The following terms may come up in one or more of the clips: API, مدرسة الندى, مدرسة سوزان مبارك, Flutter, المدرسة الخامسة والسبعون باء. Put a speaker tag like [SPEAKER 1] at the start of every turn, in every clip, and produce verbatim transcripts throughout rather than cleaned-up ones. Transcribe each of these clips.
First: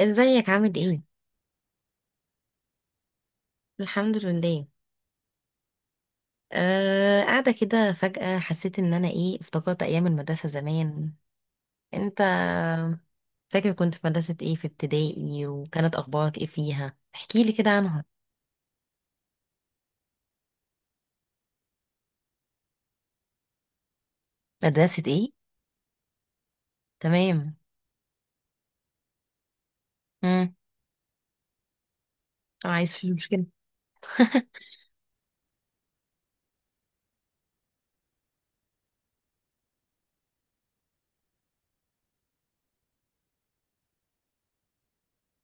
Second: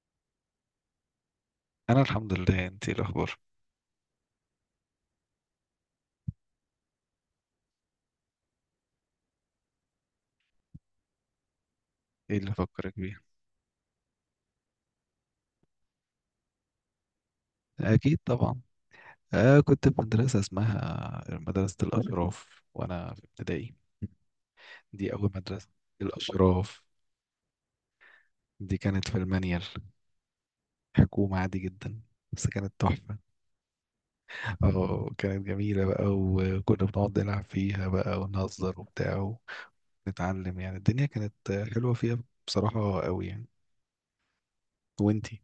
[SPEAKER 1] ازيك عامل ايه؟
[SPEAKER 2] انا الحمد لله، انت إيه الاخبار؟
[SPEAKER 1] الحمد لله. آه، قاعده كده فجأة حسيت ان انا ايه افتكرت ايام المدرسه زمان. انت
[SPEAKER 2] ايه اللي فكرك بيه؟
[SPEAKER 1] فاكر كنت في مدرسه ايه في ابتدائي؟ وكانت اخبارك ايه فيها؟ احكي لي كده عنها.
[SPEAKER 2] اكيد طبعا. آه، كنت في مدرسه اسمها مدرسه الاشراف وانا في ابتدائي.
[SPEAKER 1] مدرسه
[SPEAKER 2] دي
[SPEAKER 1] ايه؟
[SPEAKER 2] اول مدرسه. الاشراف.
[SPEAKER 1] تمام.
[SPEAKER 2] دي كانت في المنيل.
[SPEAKER 1] امم
[SPEAKER 2] حكومه عادي جدا. بس كانت
[SPEAKER 1] عايز في
[SPEAKER 2] تحفه.
[SPEAKER 1] مشكله.
[SPEAKER 2] اه، كانت جميله بقى، وكنا بنقعد نلعب فيها بقى ونهزر وبتاع. ونتعلم، يعني الدنيا كانت حلوه فيها. بصراحه قوي يعني. وانتي؟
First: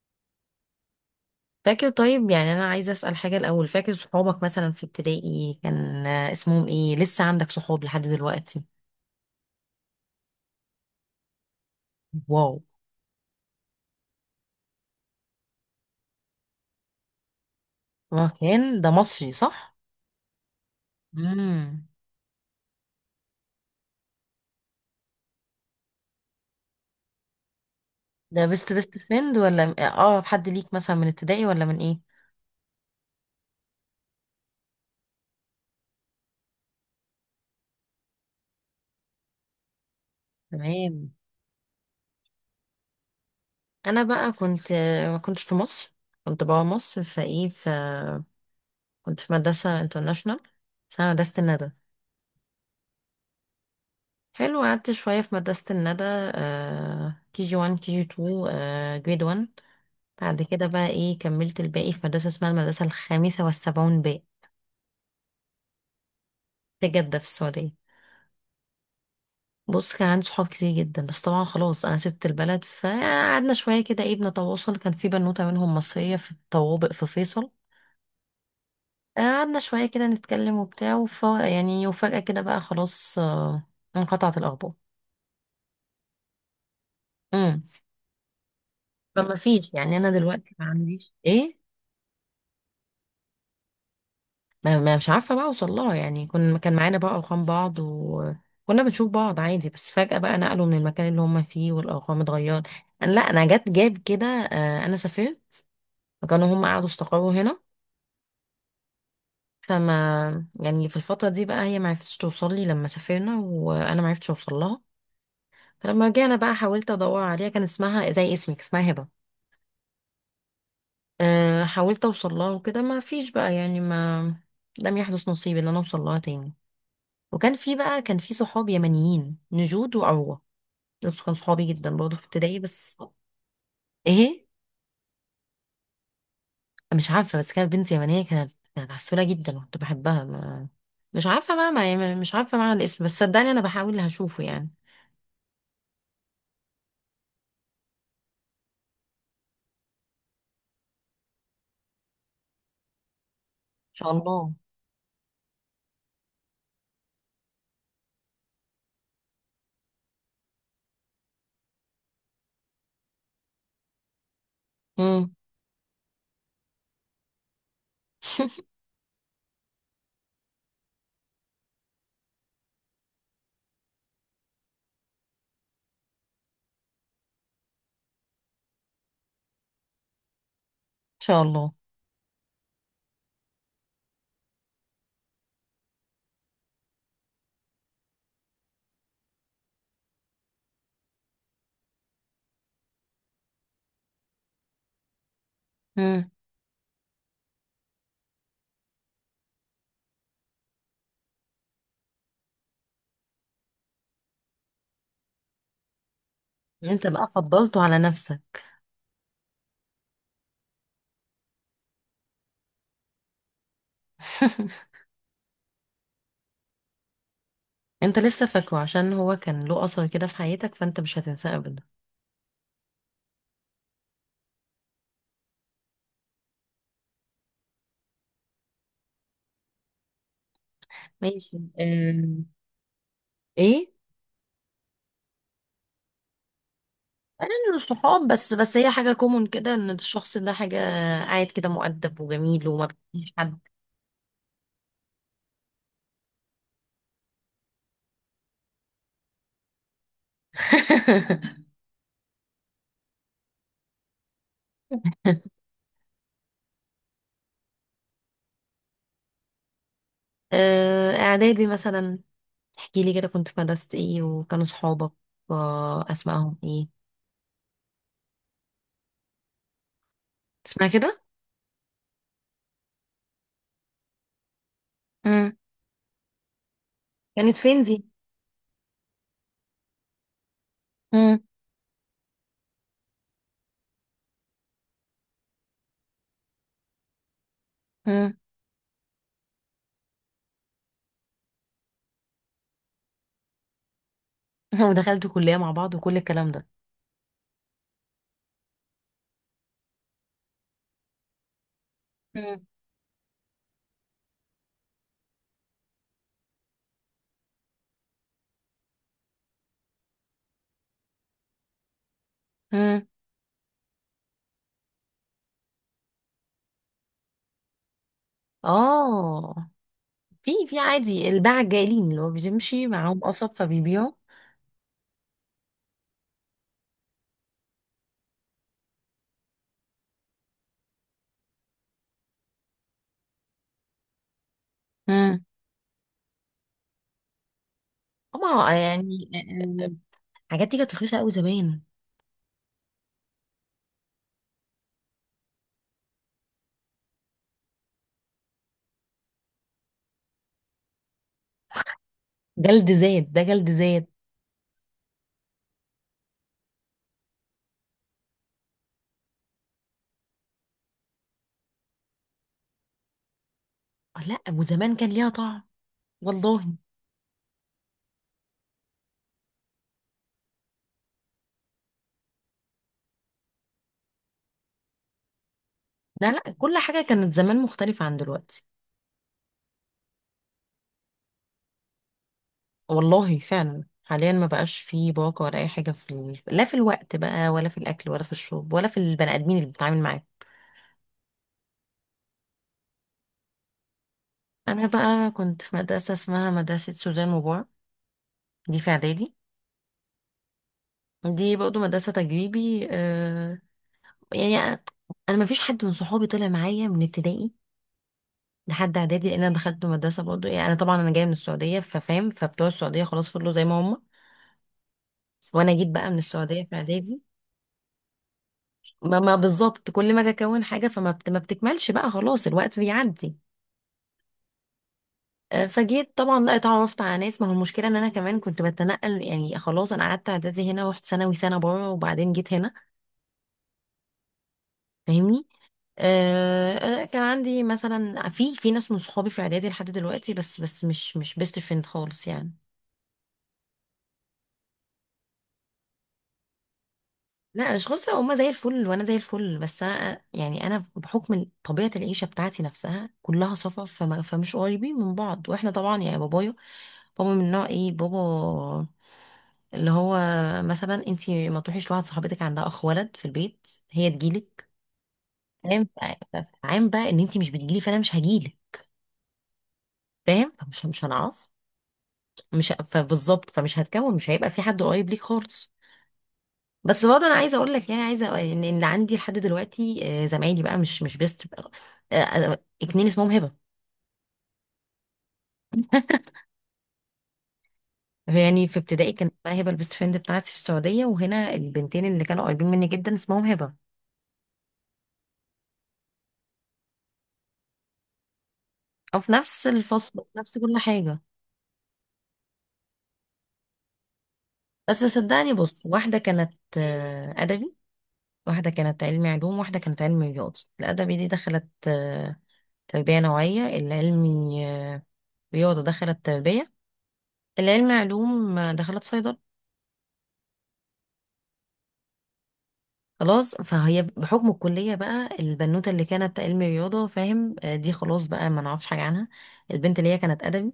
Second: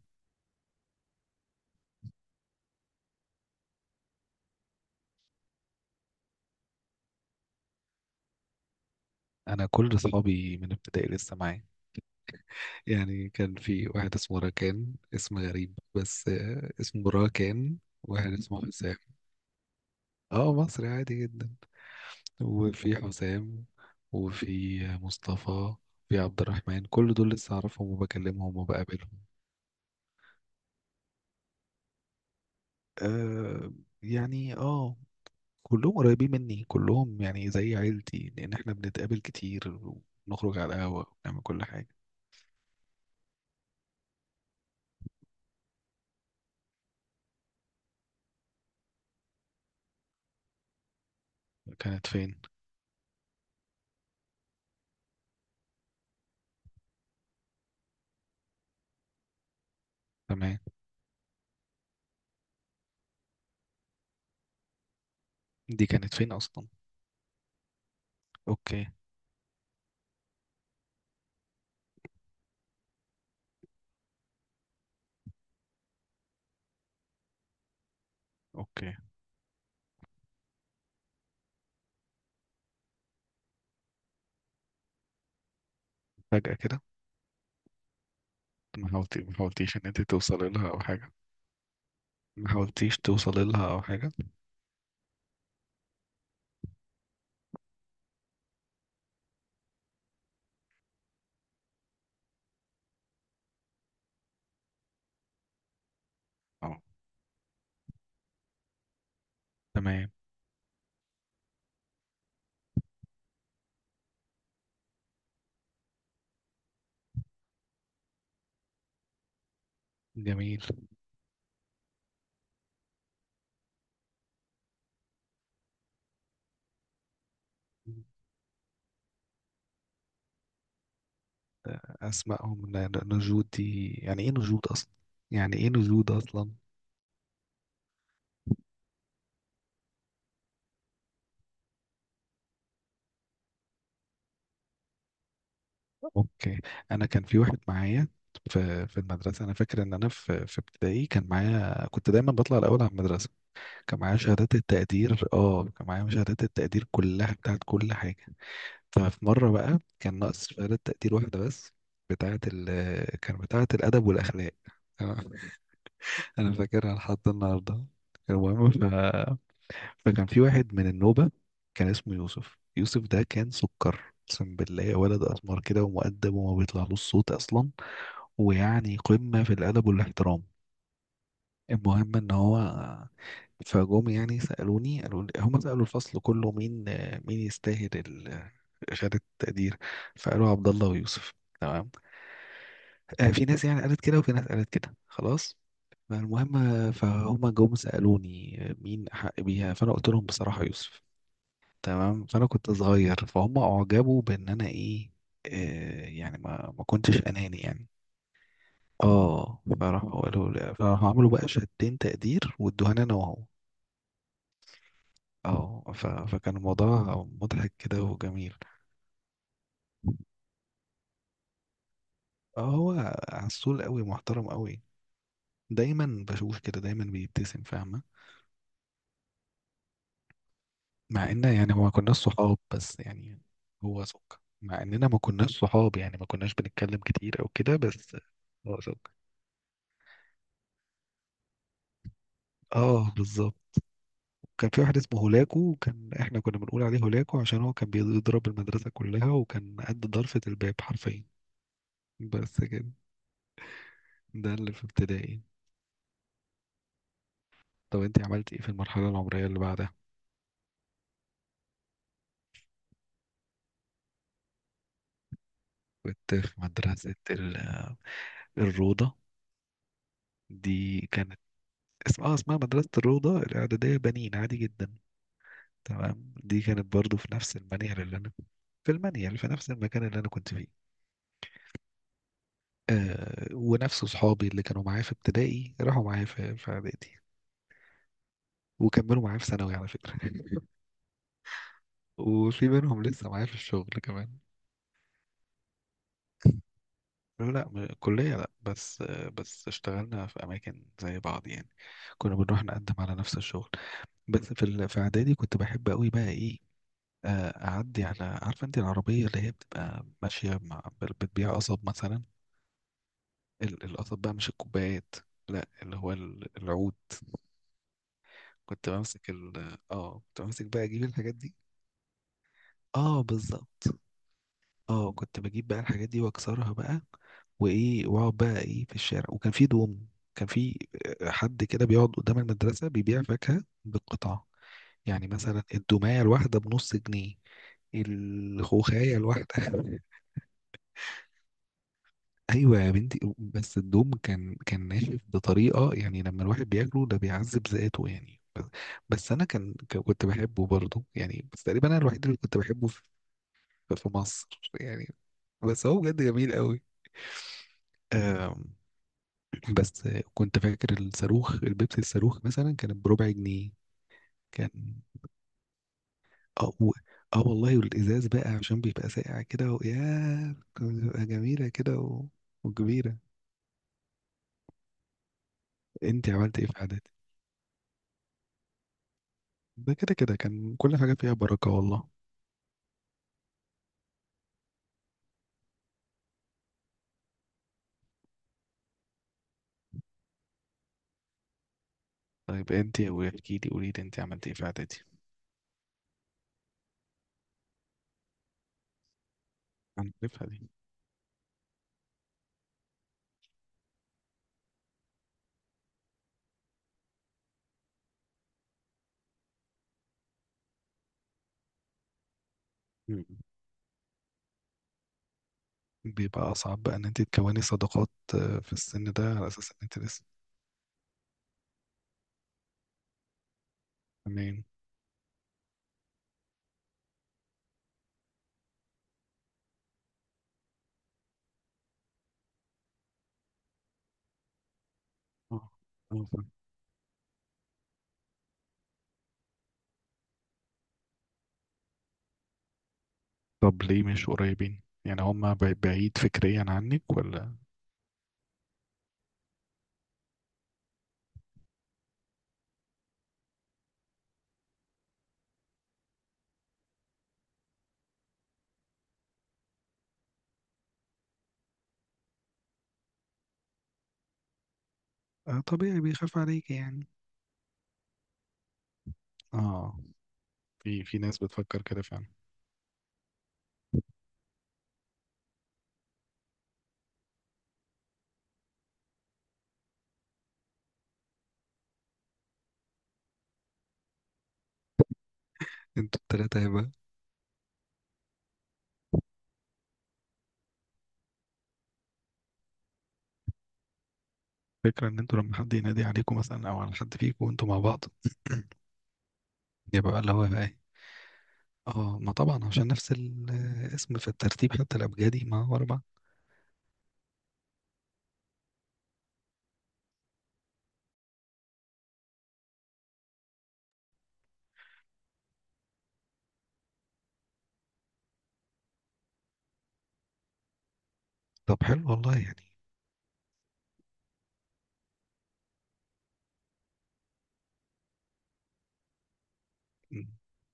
[SPEAKER 1] فاكر؟ طيب يعني انا عايزه اسال حاجه الاول، فاكر صحابك مثلا في ابتدائي كان آه، اسمهم ايه؟ لسه عندك صحاب لحد دلوقتي؟
[SPEAKER 2] انا كل اصحابي من ابتدائي لسه معايا.
[SPEAKER 1] واو.
[SPEAKER 2] يعني كان في واحد اسمه راكان، اسم غريب بس آه، اسمه راكان،
[SPEAKER 1] آه،
[SPEAKER 2] واحد اسمه
[SPEAKER 1] كان ده
[SPEAKER 2] حسام.
[SPEAKER 1] مصري صح؟
[SPEAKER 2] اه، مصري عادي جدا.
[SPEAKER 1] امم
[SPEAKER 2] وفي حسام. وفي مصطفى. في عبد الرحمن، كل دول لسه اعرفهم
[SPEAKER 1] ده
[SPEAKER 2] وبكلمهم
[SPEAKER 1] بيست بيست
[SPEAKER 2] وبقابلهم.
[SPEAKER 1] فريند ولا اه حد ليك مثلا من ابتدائي ولا من ايه؟
[SPEAKER 2] آه، يعني اه كلهم قريبين مني، كلهم يعني زي عيلتي، لان احنا بنتقابل كتير. ونخرج على القهوة
[SPEAKER 1] تمام.
[SPEAKER 2] ونعمل كل حاجة.
[SPEAKER 1] انا بقى كنت، ما كنتش في مصر، كنت بابا مصر فايه ف كنت في مدرسة انترناشونال اسمها مدرسة الندى.
[SPEAKER 2] كانت فين؟
[SPEAKER 1] حلو، قعدت شوية في مدرسة الندى، آه، كي جي واحد كي جي اتنين جريد واحد. بعد
[SPEAKER 2] تمام،
[SPEAKER 1] كده بقى ايه كملت الباقي في مدرسة اسمها المدرسة الخامسة والسبعون باء،
[SPEAKER 2] دي كانت فين اصلا؟
[SPEAKER 1] في جدة في السعودية.
[SPEAKER 2] اوكي.
[SPEAKER 1] بص، كان عندي صحاب كتير جدا، بس طبعا خلاص انا سبت البلد، فقعدنا شويه كده ايه بنتواصل. كان في بنوته منهم مصريه في الطوابق في فيصل،
[SPEAKER 2] اوكي.
[SPEAKER 1] قعدنا شويه كده نتكلم وبتاع، وف... يعني وفجاه كده بقى خلاص آه، انقطعت الاخبار.
[SPEAKER 2] فجأة كده؟
[SPEAKER 1] امم
[SPEAKER 2] ما حاولتي ما
[SPEAKER 1] فما فيش،
[SPEAKER 2] حاولتيش ان
[SPEAKER 1] يعني
[SPEAKER 2] انت
[SPEAKER 1] انا
[SPEAKER 2] توصلي
[SPEAKER 1] دلوقتي ما
[SPEAKER 2] لها او حاجه؟
[SPEAKER 1] عنديش ايه
[SPEAKER 2] ما حاولتيش توصلي لها او حاجه؟
[SPEAKER 1] ما ما مش عارفه بقى اوصل لها. يعني كنا كان معانا بقى ارقام بعض، وكنا بنشوف بعض عادي، بس فجاه بقى نقلوا من المكان اللي هم فيه، والارقام اتغيرت. أنا- لا انا جت جاب كده، آه، انا سافرت. فكانوا هم
[SPEAKER 2] اه.
[SPEAKER 1] قعدوا استقروا هنا.
[SPEAKER 2] تمام.
[SPEAKER 1] فما يعني في الفترة دي بقى هي معرفتش توصل لي لما سافرنا، وانا معرفتش اوصل لها. فلما رجعنا بقى حاولت ادور عليها. كان اسمها زي اسمك، اسمها هبة.
[SPEAKER 2] جميل.
[SPEAKER 1] أه حاولت اوصل لها وكده، ما فيش بقى، يعني ما، لم يحدث نصيب ان انا اوصل لها تاني. وكان في بقى، كان في صحاب يمنيين، نجود وعروة. دول كانوا صحابي جدا برضه في ابتدائي
[SPEAKER 2] اسمائهم ن-
[SPEAKER 1] بس.
[SPEAKER 2] ن- نجود، دي يعني ايه
[SPEAKER 1] ايه؟
[SPEAKER 2] نجود اصلا؟ يعني ايه نجود اصلا؟
[SPEAKER 1] مش عارفة، بس كانت بنت يمنية، كانت كانت عسولة جدا وكنت بحبها. ما مش عارفة بقى، ما يعني مش عارفة معنى الاسم، بس صدقني انا بحاول هشوفه يعني ان
[SPEAKER 2] اوكي. انا كان في واحد معايا في في المدرسه، انا فاكر ان انا في في ابتدائي كان معايا، كنت دايما بطلع الاول على المدرسه. كان
[SPEAKER 1] شاء
[SPEAKER 2] معايا
[SPEAKER 1] الله.
[SPEAKER 2] شهادات التقدير اه كان معايا شهادات التقدير كلها بتاعت كل حاجه. ففي مرة بقى كان ناقص شهادة تقدير واحدة بس، بتاعة ال كان بتاعة الأدب والأخلاق.
[SPEAKER 1] امم ان
[SPEAKER 2] تمام؟ أنا فاكرها لحد النهاردة. المهم ف... فكان في واحد من النوبة، كان اسمه يوسف، يوسف ده كان سكر. أقسم بالله، ولد أسمر كده ومؤدب وما بيطلعلوش صوت أصلا. ويعني قمة في الأدب والاحترام.
[SPEAKER 1] شاء الله.
[SPEAKER 2] المهم ان هو فجم يعني سألوني، قالوا لي هم سألوا الفصل كله مين، مين يستاهل ال- شهادة التقدير؟ فقالوا عبد الله ويوسف. تمام. آه، في ناس يعني قالت كده وفي ناس قالت كده، خلاص.
[SPEAKER 1] امم
[SPEAKER 2] فالمهم آه، فهم جم سألوني آه، مين أحق بيها، فأنا قلت لهم بصراحة يوسف. تمام، فأنا كنت صغير، فهم أعجبوا بإن أنا إيه. آه، يعني ما ما
[SPEAKER 1] انت
[SPEAKER 2] كنتش
[SPEAKER 1] بقى
[SPEAKER 2] أناني
[SPEAKER 1] فضلته
[SPEAKER 2] يعني.
[SPEAKER 1] على نفسك.
[SPEAKER 2] اه، فراحوا قالوا لي- فراحوا عملوا بقى شهادتين تقدير وادوها لي انا وهو. اه، ف... فكان الموضوع مضحك كده
[SPEAKER 1] انت لسه
[SPEAKER 2] وجميل.
[SPEAKER 1] فاكره عشان هو كان له اثر كده في حياتك، فانت مش هتنساه ابدا.
[SPEAKER 2] اه، هو عسول قوي، محترم قوي. دايما بشوف كده، دايما بيبتسم، فاهمة؟ مع ان
[SPEAKER 1] ماشي.
[SPEAKER 2] يعني ما كناش
[SPEAKER 1] أم...
[SPEAKER 2] صحاب بس يعني.
[SPEAKER 1] ايه؟
[SPEAKER 2] هو سك مع اننا ما كناش صحاب، يعني ما كناش بنتكلم كتير او
[SPEAKER 1] انا من
[SPEAKER 2] كده، بس.
[SPEAKER 1] الصحاب، بس بس
[SPEAKER 2] هو
[SPEAKER 1] هي
[SPEAKER 2] سك.
[SPEAKER 1] حاجه كومون كده، ان الشخص ده حاجه قاعد كده مؤدب وجميل وما
[SPEAKER 2] اه،
[SPEAKER 1] بيأذيش
[SPEAKER 2] بالظبط.
[SPEAKER 1] حد.
[SPEAKER 2] كان في واحد اسمه هولاكو، وكان احنا كنا بنقول عليه هولاكو عشان هو كان بيضرب المدرسة كلها، وكان قد ضرفة الباب حرفيا. بس كده. ده اللي في ابتدائي. طب انت عملت ايه في المرحلة العمرية اللي بعدها؟
[SPEAKER 1] أه، اعدادي مثلا، احكي لي كده كنت في مدرسه ايه وكانوا صحابك أه،
[SPEAKER 2] كنت
[SPEAKER 1] اسمائهم
[SPEAKER 2] في
[SPEAKER 1] ايه.
[SPEAKER 2] مدرسة ال- الروضة.
[SPEAKER 1] اسمها
[SPEAKER 2] دي
[SPEAKER 1] كده؟
[SPEAKER 2] كانت اسمها آه، اسمها مدرسة الروضة الإعدادية بنين، عادي جدا.
[SPEAKER 1] امم
[SPEAKER 2] تمام، دي كانت برضو في
[SPEAKER 1] كانت
[SPEAKER 2] نفس
[SPEAKER 1] فين
[SPEAKER 2] المنيل
[SPEAKER 1] دي؟
[SPEAKER 2] اللي أنا. في المنيل، في نفس المكان اللي أنا كنت فيه.
[SPEAKER 1] امم
[SPEAKER 2] آه، ونفس صحابي اللي كانوا معايا في ابتدائي راحوا معايا في في إعدادي.
[SPEAKER 1] امم
[SPEAKER 2] وكملوا معايا في ثانوي على فكرة وفي منهم لسه معايا في الشغل كمان.
[SPEAKER 1] ودخلتوا كليه مع بعض وكل الكلام ده؟
[SPEAKER 2] لا، لا، م- كلية لا، بس بس اشتغلنا في أماكن زي بعض يعني. كنا بنروح
[SPEAKER 1] مم.
[SPEAKER 2] نقدم على نفس الشغل. بس في ال- في اعدادي كنت بحب قوي بقى ايه، آه، اعدي على، عارفه انت العربيه اللي هي بتبقى ماشيه مع بتبيع قصب مثلا؟
[SPEAKER 1] مم.
[SPEAKER 2] ال- القصب بقى مش الكوبايات، لا، اللي هو ال- العود. كنت بمسك
[SPEAKER 1] اه،
[SPEAKER 2] ال اه كنت
[SPEAKER 1] في
[SPEAKER 2] بمسك
[SPEAKER 1] في
[SPEAKER 2] بقى اجيب
[SPEAKER 1] عادي
[SPEAKER 2] الحاجات دي.
[SPEAKER 1] الباعة الجاهلين اللي هو بيمشي معاهم
[SPEAKER 2] اه،
[SPEAKER 1] قصب
[SPEAKER 2] بالظبط.
[SPEAKER 1] فبيبيعوا.
[SPEAKER 2] اه، كنت بجيب بقى الحاجات دي واكسرها بقى، وايه، واقعد بقى ايه في الشارع، وكان في دوم. كان في آه، حد كده بيقعد قدام المدرسة بيبيع فاكهة بالقطع. يعني
[SPEAKER 1] مم.
[SPEAKER 2] مثلا الدوماية الواحدة بنص جنيه،
[SPEAKER 1] طبعا، آه،
[SPEAKER 2] الخوخاية
[SPEAKER 1] يعني
[SPEAKER 2] الواحدة
[SPEAKER 1] آه، آه، حاجات دي كانت رخيصة قوي زمان.
[SPEAKER 2] أيوة يا بنتي، بس الدوم كان كان ناشف بطريقة، يعني لما الواحد بياكله ده بيعذب ذاته يعني، بس، بس أنا كان ك- كنت بحبه برضه يعني، بس تقريبا أنا الوحيد اللي كنت بحبه
[SPEAKER 1] جلد
[SPEAKER 2] في،
[SPEAKER 1] زاد، ده جلد زاد.
[SPEAKER 2] في مصر يعني. بس هو بجد جميل قوي. بس كنت فاكر الصاروخ البيبسي، الصاروخ مثلا كان بربع جنيه.
[SPEAKER 1] آه، لا
[SPEAKER 2] كان،
[SPEAKER 1] وزمان كان ليها طعم. والله.
[SPEAKER 2] اه، و- اه والله، والازاز بقى عشان بيبقى ساقع كده، وياه كانت بتبقى جميله كده، و... وكبيره. انت
[SPEAKER 1] لا لا،
[SPEAKER 2] عملت ايه في
[SPEAKER 1] كل حاجة
[SPEAKER 2] عاداتي؟
[SPEAKER 1] كانت زمان مختلفة عن دلوقتي.
[SPEAKER 2] ده كده كده كان كل حاجه فيها بركه والله.
[SPEAKER 1] والله فعلا، حاليا ما بقاش فيه باقة ولا أي حاجة في ال... لا في الوقت بقى ولا في الأكل ولا في الشرب ولا في البني آدمين اللي بتتعامل معاهم.
[SPEAKER 2] طيب انت، واحكي لي، قولي لي انت عملت ايه في
[SPEAKER 1] أنا
[SPEAKER 2] عاداتي؟
[SPEAKER 1] بقى كنت في مدرسة اسمها مدرسة سوزان مبارك، دي في إعدادي.
[SPEAKER 2] هنعرفها دي؟
[SPEAKER 1] دي برضه مدرسة تجريبي آه، يعني انا ما فيش حد من صحابي طلع معايا من ابتدائي لحد اعدادي، لان انا دخلت مدرسة برضه، يعني انا طبعا انا جاية من السعودية، ففاهم فبتوع السعودية
[SPEAKER 2] مم.
[SPEAKER 1] خلاص فضلوا زي ما هم، وانا جيت بقى من
[SPEAKER 2] بيبقى
[SPEAKER 1] السعودية في
[SPEAKER 2] اصعب بقى ان
[SPEAKER 1] اعدادي.
[SPEAKER 2] انت تكوني صداقات، آه، في السن
[SPEAKER 1] ما,
[SPEAKER 2] ده
[SPEAKER 1] ما
[SPEAKER 2] على اساس ان
[SPEAKER 1] بالظبط،
[SPEAKER 2] انت
[SPEAKER 1] كل ما
[SPEAKER 2] لسه.
[SPEAKER 1] اجي اكون حاجة فما بت ما بتكملش بقى خلاص، الوقت بيعدي.
[SPEAKER 2] تمام.
[SPEAKER 1] آه، فجيت طبعا لا اتعرفت على ناس، ما هو المشكله ان انا كمان كنت بتنقل، يعني خلاص انا قعدت اعدادي هنا، رحت ثانوي سنه بره، وبعدين جيت هنا. فاهمني؟
[SPEAKER 2] اه،
[SPEAKER 1] آه، انا كان عندي مثلا في في ناس من صحابي في اعدادي لحد دلوقتي، بس بس مش مش بيست فريند خالص يعني.
[SPEAKER 2] طب ليه مش قريبين؟ يعني هما بع- بعيد فكريا عنك ولا؟
[SPEAKER 1] لا مش خالص، هما زي الفل وانا زي الفل، بس انا يعني انا بحكم طبيعه العيشه بتاعتي نفسها كلها سفر، فما فمش قريبين من بعض. واحنا طبعا يعني بابايا، بابا من نوع ايه بابا، اللي هو مثلا انتي ما تروحيش لواحد صاحبتك عندها اخ ولد في البيت، هي تجيلك،
[SPEAKER 2] آه،
[SPEAKER 1] فاهم؟
[SPEAKER 2] طبيعي
[SPEAKER 1] ف-
[SPEAKER 2] بيخاف
[SPEAKER 1] ف-
[SPEAKER 2] عليك
[SPEAKER 1] فعام
[SPEAKER 2] يعني.
[SPEAKER 1] بقى ان انتي مش بتجيلي، فانا مش هجيلك،
[SPEAKER 2] اه،
[SPEAKER 1] فاهم؟ فمش مش
[SPEAKER 2] في في ناس
[SPEAKER 1] هنعرف.
[SPEAKER 2] بتفكر كده فعلا.
[SPEAKER 1] مش فبالظبط، فمش هتكون، مش هيبقى في حد قريب ليك خالص. بس برضه انا عايزه اقول لك، يعني عايزه أقول ان إن عندي لحد دلوقتي آه، زمايلي بقى مش مش بيست، آه، آه، اتنين اسمهم هبه.
[SPEAKER 2] انتوا التلاتة هيبقى
[SPEAKER 1] يعني في ابتدائي كانت بقى هبه البيست فريند بتاعتي في السعوديه، وهنا البنتين اللي كانوا قريبين مني جدا اسمهم هبه.
[SPEAKER 2] فكرة ان انتوا لما حد ينادي عليكم مثلا او على حد فيكم وانتوا مع بعض
[SPEAKER 1] او في نفس الفصل
[SPEAKER 2] يبقى بقى اللي
[SPEAKER 1] في
[SPEAKER 2] هو
[SPEAKER 1] نفس
[SPEAKER 2] بقى
[SPEAKER 1] كل
[SPEAKER 2] ايه؟
[SPEAKER 1] حاجه.
[SPEAKER 2] اه، ما طبعا عشان نفس الاسم في الترتيب، حتى
[SPEAKER 1] بس
[SPEAKER 2] الابجدي
[SPEAKER 1] صدقني
[SPEAKER 2] ما
[SPEAKER 1] بص،
[SPEAKER 2] ورا بعض.
[SPEAKER 1] واحده كانت آه، ادبي، واحده كانت علمي علوم، واحده كانت علمي رياضه. الادبي دي دخلت آه، تربيه نوعيه، العلمي آه، رياضه دخلت تربيه، العلم علوم دخلت صيدلة.
[SPEAKER 2] طب حلو والله يعني.
[SPEAKER 1] خلاص، فهي بحكم الكلية بقى البنوتة اللي كانت علم رياضة، فاهم آه، دي خلاص بقى ما نعرفش حاجة عنها. البنت اللي هي
[SPEAKER 2] م.
[SPEAKER 1] كانت أدبي،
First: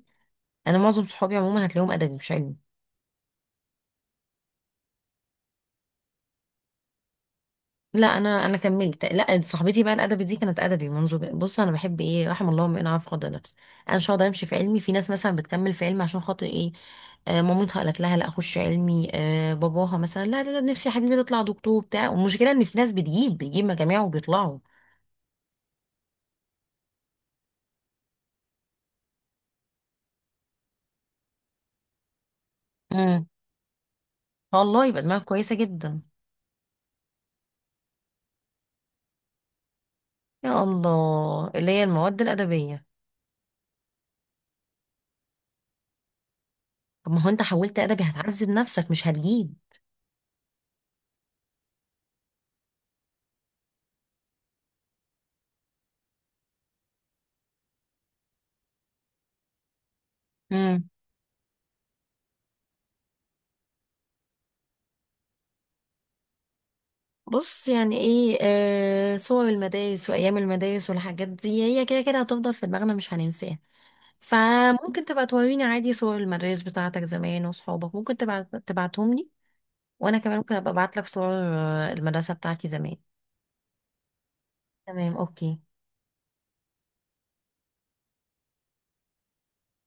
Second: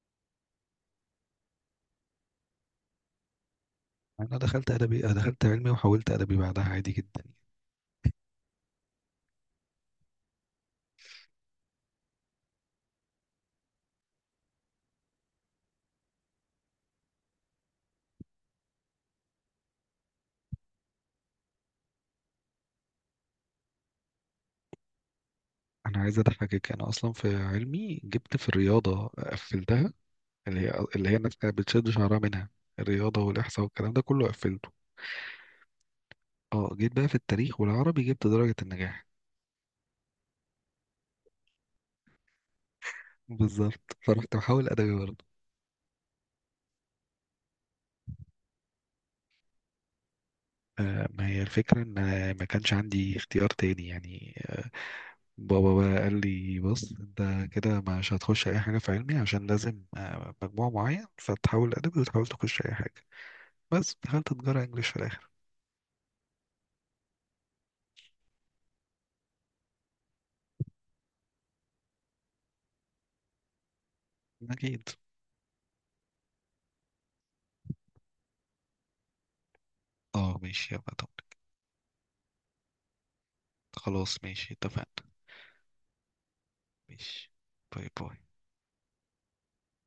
[SPEAKER 1] أنا معظم صحابي عموما هتلاقيهم أدبي مش علمي.
[SPEAKER 2] انا دخلت ادبي أنا دخلت علمي وحولت ادبي بعدها عادي جدا يعني.
[SPEAKER 1] لا أنا أنا كملت، لا صاحبتي بقى الأدبي دي كانت أدبي منذ ب- بص، أنا بحب إيه، رحم الله امرئ عرف قدر نفسه. أنا مش هقدر أمشي في علمي. في ناس مثلا بتكمل في علمي عشان خاطر إيه، آه، مامتها قالت لها لا اخش علمي، آه، باباها مثلا لا لا لا، نفسي يا حبيبي تطلع دكتور بتاع. والمشكله ان في ناس بتجيب بتجيب مجاميع وبيطلعوا.
[SPEAKER 2] انا عايز اضحكك، انا اصلا في علمي جبت في الرياضه قفلتها، اللي هي اللي هي الناس كانت بتشد شعرها منها. الرياضة والإحصاء والكلام ده كله قفلته.
[SPEAKER 1] والله يبقى دماغك كويسة جدا.
[SPEAKER 2] اه، جيت بقى في التاريخ والعربي جبت درجة النجاح.
[SPEAKER 1] يا الله، اللي هي المواد الأدبية.
[SPEAKER 2] بالظبط، فرحت محاول أدبي برضه.
[SPEAKER 1] طب ما هو انت حولت أدبي هتعذب نفسك، مش هتجيب.
[SPEAKER 2] آه، ما هي الفكرة إن أنا ما كانش عندي اختيار تاني يعني آه بابا بقى قال لي بص، أنت كده مش هتخش أي حاجة في علمي عشان لازم آه مجموع
[SPEAKER 1] امم
[SPEAKER 2] معين، فتحاول أدبي وتحاول تخش أي حاجة. بس دخلت تجارة إنجليش في الآخر.
[SPEAKER 1] بص يعني ايه، آه صور المدارس وأيام المدارس والحاجات دي هي كده كده هتفضل في دماغنا، مش هننساها.
[SPEAKER 2] أكيد.
[SPEAKER 1] فممكن تبقى توريني عادي صور المدارس بتاعتك زمان وصحابك، ممكن تبعت تبعتهم لي. وأنا كمان
[SPEAKER 2] اه،
[SPEAKER 1] ممكن أبقى
[SPEAKER 2] ماشي، يلا
[SPEAKER 1] أبعت لك
[SPEAKER 2] طب.
[SPEAKER 1] صور آه، المدرسة بتاعتي زمان.
[SPEAKER 2] خلاص، ماشي، اتفقنا.
[SPEAKER 1] تمام، أوكي.
[SPEAKER 2] ماشي. باي باي.